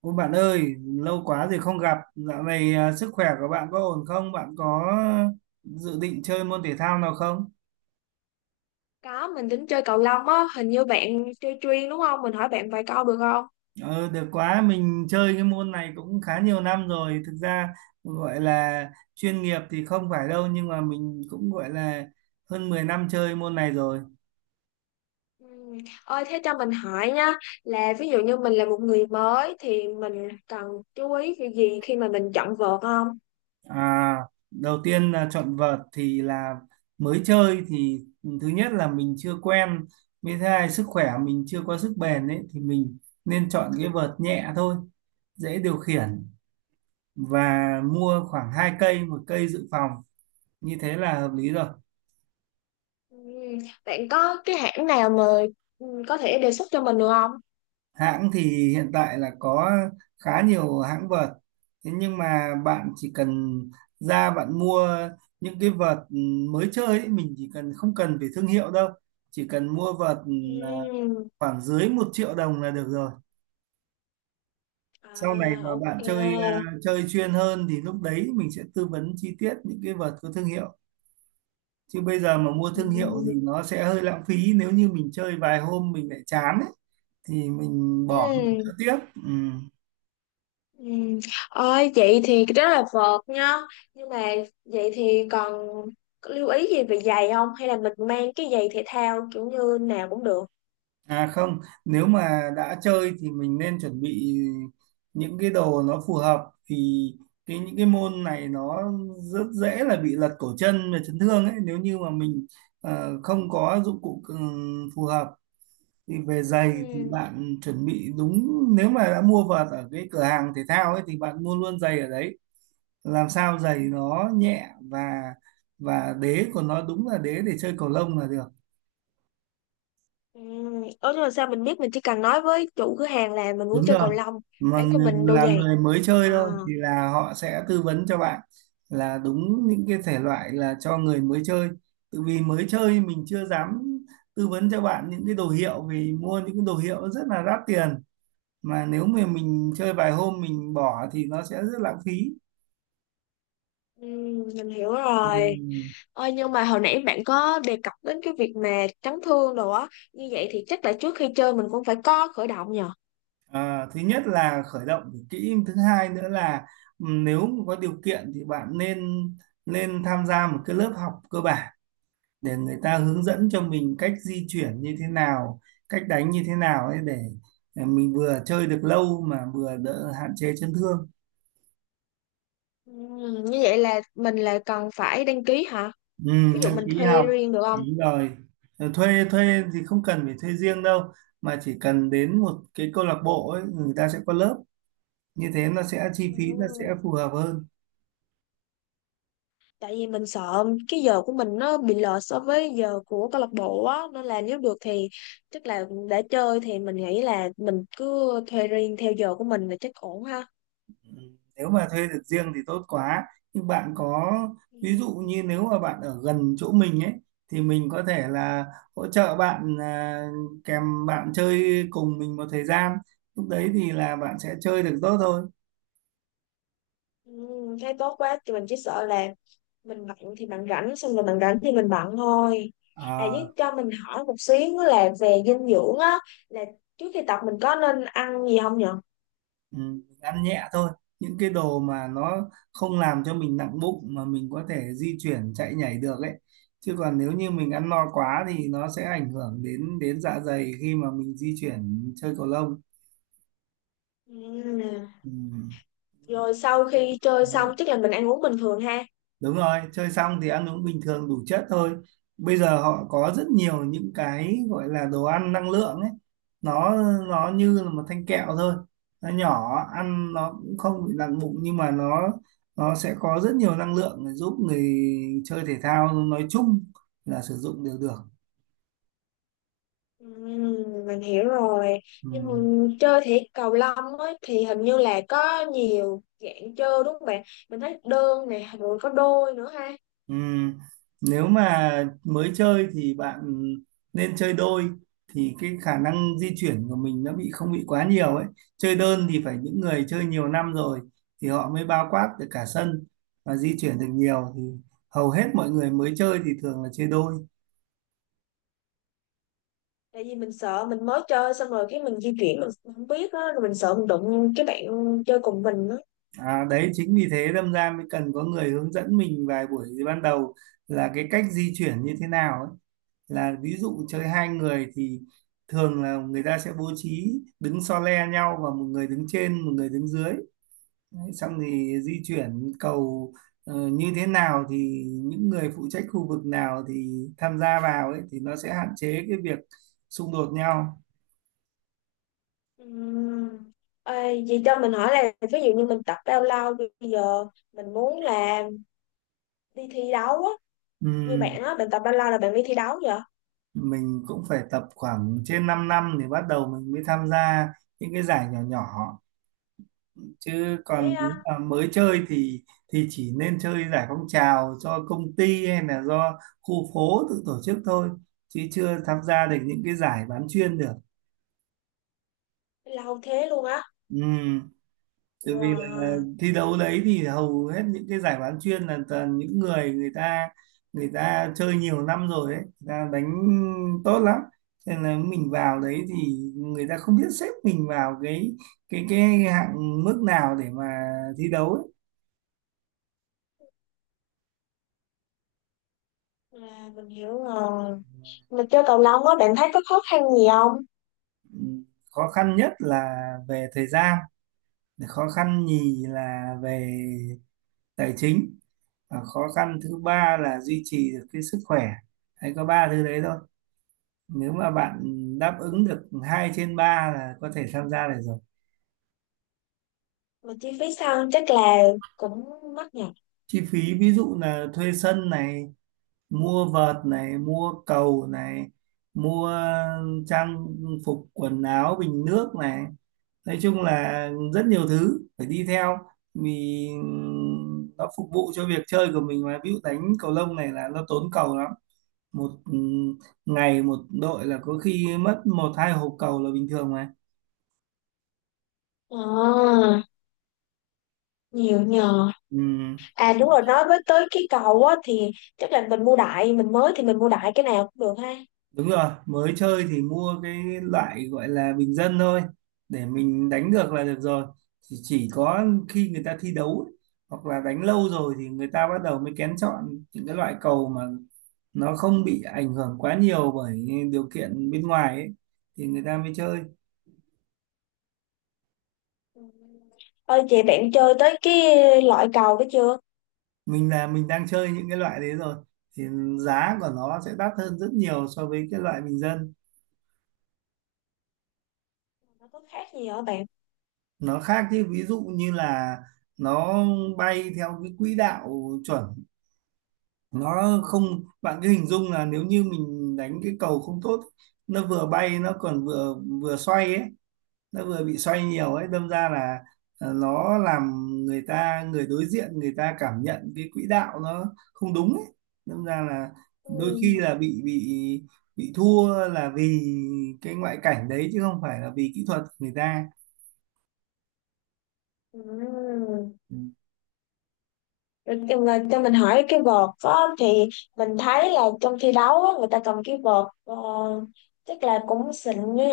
Ôi bạn ơi, lâu quá rồi không gặp. Dạo này sức khỏe của bạn có ổn không? Bạn có dự định chơi môn thể thao nào không? Có, mình tính chơi cầu lông á, hình như bạn chơi chuyên đúng không? Mình hỏi bạn vài câu được không? Ờ, được quá, mình chơi cái môn này cũng khá nhiều năm rồi. Thực ra gọi là chuyên nghiệp thì không phải đâu, nhưng mà mình cũng gọi là hơn 10 năm chơi môn này rồi. Ừ. Ơi, thế cho mình hỏi nha, là ví dụ như mình là một người mới thì mình cần chú ý cái gì khi mà mình chọn vợt không? À, đầu tiên là chọn vợt thì là mới chơi thì thứ nhất là mình chưa quen với thứ hai sức khỏe mình chưa có sức bền ấy thì mình nên chọn cái vợt nhẹ thôi, dễ điều khiển, và mua khoảng hai cây, một cây dự phòng, như thế là hợp lý rồi. Ừ. Bạn có cái hãng nào mà có thể đề xuất cho mình được không? Hãng thì hiện tại là có khá nhiều hãng vợt, thế nhưng mà bạn chỉ cần ra bạn mua những cái vợt mới chơi ấy, mình chỉ cần không cần phải thương hiệu đâu, chỉ cần mua vợt à, Ừ. khoảng dưới một triệu đồng là được rồi. À, Sau này mà bạn chơi ok. Chơi chuyên hơn thì lúc đấy mình sẽ tư vấn chi tiết những cái vợt có thương hiệu, chứ bây giờ mà mua Ừ. thương hiệu thì nó sẽ hơi lãng phí nếu như mình chơi vài hôm mình lại chán ấy, thì mình Ừ. bỏ mình chơi tiếp. Ừ. Ừ. Ôi, vậy thì rất là vợt nhá, nhưng mà vậy thì còn lưu ý gì về giày không, hay là mình mang cái giày thể thao kiểu như nào cũng được? À không, nếu mà đã chơi thì mình nên chuẩn bị những cái đồ nó phù hợp, thì cái những cái môn này nó rất dễ là bị lật cổ chân và chấn thương ấy, nếu như mà mình không có dụng cụ phù hợp. Thì về giày thì Ừ. bạn chuẩn bị đúng, nếu mà đã mua vợt ở cái cửa hàng thể thao ấy thì bạn mua luôn giày ở đấy, làm sao giày nó nhẹ và đế của nó đúng là đế để chơi cầu lông là được. Ừ. Ủa nhưng mà sao mình biết? Mình chỉ cần nói với chủ cửa hàng là mình muốn Đúng chơi rồi, cầu lông, mà bán cho mình đôi là giày người mới à? chơi thôi thì là họ sẽ tư vấn cho bạn là đúng những cái thể loại là cho người mới chơi, tự vì mới chơi mình chưa dám tư vấn cho bạn những cái đồ hiệu, vì mua những cái đồ hiệu rất là đắt tiền, mà nếu mà mình chơi vài hôm mình bỏ thì nó sẽ rất lãng phí. Ừ, mình hiểu rồi. Ừm. Ôi nhưng mà hồi nãy bạn có đề cập đến cái việc mà chấn thương đồ á, như vậy thì chắc là trước khi chơi mình cũng phải có khởi động nhờ? Thứ nhất là khởi động phải kỹ, thứ hai nữa là nếu mà có điều kiện thì bạn nên nên tham gia một cái lớp học cơ bản để người ta hướng dẫn cho mình cách di chuyển như thế nào, cách đánh như thế nào ấy, để mình vừa chơi được lâu mà vừa đỡ hạn chế chấn thương. Ừ, như vậy là mình là cần phải đăng ký hả? Ừ, Ví dụ đăng mình ký thuê học, riêng được không? đúng rồi. Ờ, Thuê thuê thì không cần phải thuê riêng đâu, mà chỉ cần đến một cái câu lạc bộ ấy người ta sẽ có lớp, như thế nó sẽ chi phí nó sẽ Ừ. phù hợp hơn. Tại vì mình sợ cái giờ của mình nó bị lệch so với giờ của câu lạc bộ á, nên là nếu được thì chắc là để chơi thì mình nghĩ là mình cứ thuê riêng theo giờ của mình là chắc ổn ha. Ừ, nếu mà thuê được riêng thì tốt quá. Nhưng bạn có, ví Ừ. dụ như nếu mà bạn ở gần chỗ mình ấy thì mình có thể là hỗ trợ bạn kèm bạn chơi cùng mình một thời gian. Lúc đấy thì là bạn sẽ chơi được tốt thôi. Ừ, thấy tốt quá, thì mình chỉ sợ là mình bận thì bạn rảnh, xong rồi bạn rảnh thì mình bận thôi. À, À, với cho mình hỏi một xíu là về dinh dưỡng á, là trước khi tập mình có nên ăn gì không nhở? ừ, mình ăn nhẹ thôi. Những cái đồ mà nó không làm cho mình nặng bụng mà mình có thể di chuyển chạy nhảy được ấy. Chứ còn nếu như mình ăn no quá thì nó sẽ ảnh hưởng đến đến dạ dày khi mà mình di chuyển chơi cầu lông. Ừ. Ừ. Rồi sau khi chơi Ừ. xong chắc là mình ăn uống bình thường ha? Đúng rồi, chơi xong thì ăn uống bình thường đủ chất thôi. Bây giờ họ có rất nhiều những cái gọi là đồ ăn năng lượng ấy. Nó nó như là một thanh kẹo thôi. Nó nhỏ, ăn nó cũng không bị nặng bụng, nhưng mà nó sẽ có rất nhiều năng lượng để giúp người chơi thể thao nói chung là sử dụng đều được. Mình hiểu rồi. Ừ. Nhưng mà chơi thể cầu lông ấy, thì hình như là có nhiều dạng chơi đúng không bạn? Mình thấy đơn nè rồi có đôi nữa ha. Ừm, Nếu mà mới chơi thì bạn nên chơi đôi, thì cái khả năng di chuyển của mình nó bị không bị quá nhiều ấy. Chơi đơn thì phải những người chơi nhiều năm rồi thì họ mới bao quát được cả sân và di chuyển được nhiều, thì hầu hết mọi người mới chơi thì thường là chơi đôi. Tại vì mình sợ mình mới chơi xong rồi cái mình di chuyển không biết á, rồi mình sợ mình đụng cái bạn chơi cùng mình á. À, đấy chính vì thế đâm ra mới cần có người hướng dẫn mình vài buổi ban đầu là cái cách di chuyển như thế nào ấy. Là ví dụ chơi hai người thì thường là người ta sẽ bố trí đứng so le nhau, và một người đứng trên một người đứng dưới. Đấy, xong thì di chuyển cầu như thế nào, thì những người phụ trách khu vực nào thì tham gia vào ấy, thì nó sẽ hạn chế cái việc xung đột nhau. Ừm, ê, vậy cho mình hỏi là ví dụ như mình tập bao lâu bây giờ, mình muốn là đi thi đấu á, như Ừm, bạn á, bạn tập bao lâu là bạn đi thi đấu vậy? mình cũng phải tập khoảng trên 5 năm thì bắt đầu mình mới tham gia những cái giải nhỏ nhỏ, chứ Thế còn nếu á? mà mới chơi thì chỉ nên chơi giải phong trào do công ty hay là do khu phố tự tổ chức thôi, chứ chưa tham gia được những cái giải bán chuyên được. Lâu thế luôn á? Ừ. Tại vì là Wow. thi đấu đấy thì hầu hết những cái giải bán chuyên là toàn những người người ta chơi nhiều năm rồi ấy, người ta đánh tốt lắm, nên là mình vào đấy thì người ta không biết xếp mình vào cái hạng mức nào để mà thi đấu ấy. À, mình hiểu rồi. Mình chơi cầu lông á, bạn thấy có khó khăn gì không? Khó khăn nhất là về thời gian, khó khăn nhì là về tài chính, và khó khăn thứ ba là duy trì được cái sức khỏe. Hay có ba thứ đấy thôi, nếu mà bạn đáp ứng được hai trên ba là có thể tham gia được rồi. Mà chi phí sân chắc là cũng mắc nhỉ. Chi phí ví dụ là thuê sân này, mua vợt này, mua cầu này, mua trang phục quần áo bình nước này, nói chung là rất nhiều thứ phải đi theo, vì nó phục vụ cho việc chơi của mình. Mà ví dụ đánh cầu lông này là nó tốn cầu lắm, một ngày một đội là có khi mất một hai hộp cầu là bình thường mà. À, nhiều nhờ. Ừ. À đúng rồi, nói với tới cái cầu á thì chắc là mình mua đại, mình mới thì mình mua đại cái nào cũng được ha. Đúng rồi, mới chơi thì mua cái loại gọi là bình dân thôi, để mình đánh được là được rồi. Chỉ có khi người ta thi đấu ấy, hoặc là đánh lâu rồi, thì người ta bắt đầu mới kén chọn những cái loại cầu mà nó không bị ảnh hưởng quá nhiều bởi điều kiện bên ngoài ấy, thì người ta mới chơi. Ừ. Ơi chị bạn chơi tới cái loại cầu đó chưa? Mình là mình đang chơi những cái loại đấy rồi, thì giá của nó sẽ đắt hơn rất nhiều so với cái loại bình dân. Nó có khác gì hả bạn? Nó khác chứ, ví dụ như là nó bay theo cái quỹ đạo chuẩn, nó không, bạn cứ hình dung là nếu như mình đánh cái cầu không tốt, nó vừa bay nó còn vừa vừa xoay ấy, nó vừa bị xoay nhiều ấy, đâm ra là nó làm người ta người đối diện người ta cảm nhận cái quỹ đạo nó không đúng ấy, đâm ra là đôi Ừ. khi là bị thua là vì cái ngoại cảnh đấy, chứ không phải là vì kỹ thuật người ta. Ừ. Ừ. Rồi cho mình hỏi cái vợt á, thì mình thấy là trong thi đấu á, người ta cầm cái vợt chắc là cũng xịn nhỉ?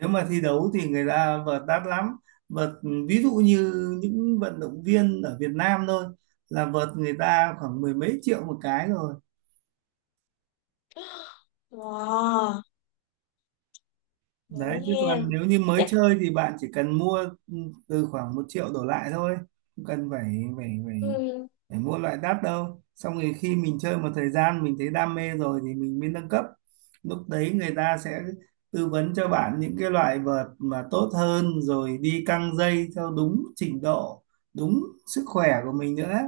Nếu mà thi đấu thì người ta vợt đắt lắm, vợt ví dụ như những vận động viên ở Việt Nam thôi là vợt người ta khoảng mười mấy triệu một cái rồi Wow, ngẫu đấy. Chứ nhiên. còn nếu như mới Chắc chơi thì bạn chỉ cần mua ừ, từ khoảng một triệu đổ lại thôi, không cần phải phải phải ừm, phải mua loại đắt đâu. Xong rồi khi mình chơi một thời gian mình thấy đam mê rồi thì mình mới nâng cấp, lúc đấy người ta sẽ tư vấn cho bạn những cái loại vợt mà tốt hơn, rồi đi căng dây theo đúng trình độ, đúng sức khỏe của mình nữa.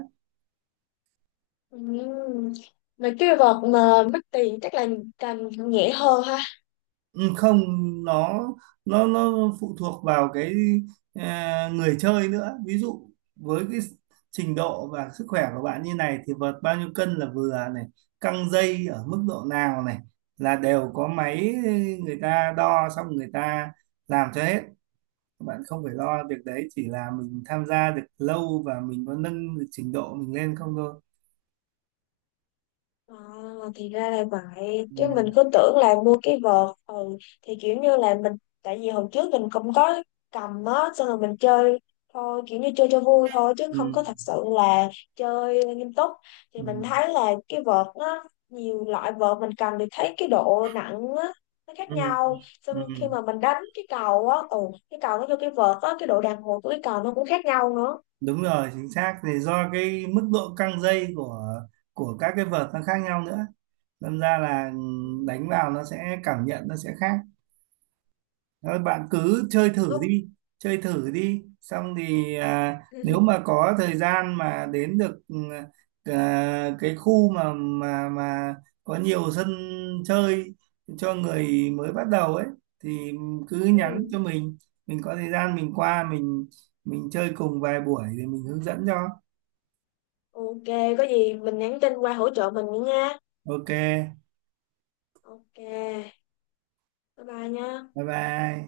ừm, mấy cái vật mà mất tiền chắc là càng nhẹ hơn ha. Ừ, không, nó nó phụ thuộc vào cái người chơi nữa, ví dụ với cái trình độ và sức khỏe của bạn như này thì vợt bao nhiêu cân là vừa này, căng dây ở mức độ nào này, là đều có máy, người ta đo xong người ta làm cho hết, bạn không phải lo việc đấy, chỉ là mình tham gia được lâu và mình có nâng được trình độ mình lên không thôi. À, thì ra là vậy, Ừ, chứ mình cứ tưởng là mua cái vợt thì kiểu như là mình, tại vì hồi trước mình cũng có cầm á, xong rồi mình chơi thôi kiểu như chơi cho vui thôi chứ ừ, không có thật sự là chơi nghiêm túc, thì ừ, mình thấy là cái vợt nó nhiều loại, vợt mình cầm thì thấy cái độ nặng á nó khác ừ, nhau, ừ. xong Ừ. khi mà mình đánh cái cầu á cái cầu nó cho cái vợt á cái độ đàn hồi của cái cầu nó cũng khác nhau nữa. Đúng rồi, chính xác, thì do cái mức độ căng dây của các cái vợt nó khác nhau nữa, đâm ra là Ừ, đánh vào nó sẽ cảm nhận nó sẽ khác. Thôi bạn cứ chơi nghiêm thử túc. đi, chơi thử đi, xong thì nếu mà có thời gian mà đến được cái khu mà có nhiều sân chơi cho người mới bắt đầu ấy, thì cứ nhắn Ừ. cho mình có thời gian mình qua mình chơi cùng vài buổi thì mình hướng dẫn cho. Ok, có gì mình nhắn tin qua hỗ trợ mình nữa nha. Ok, Ok, bye bye nha. bye bye.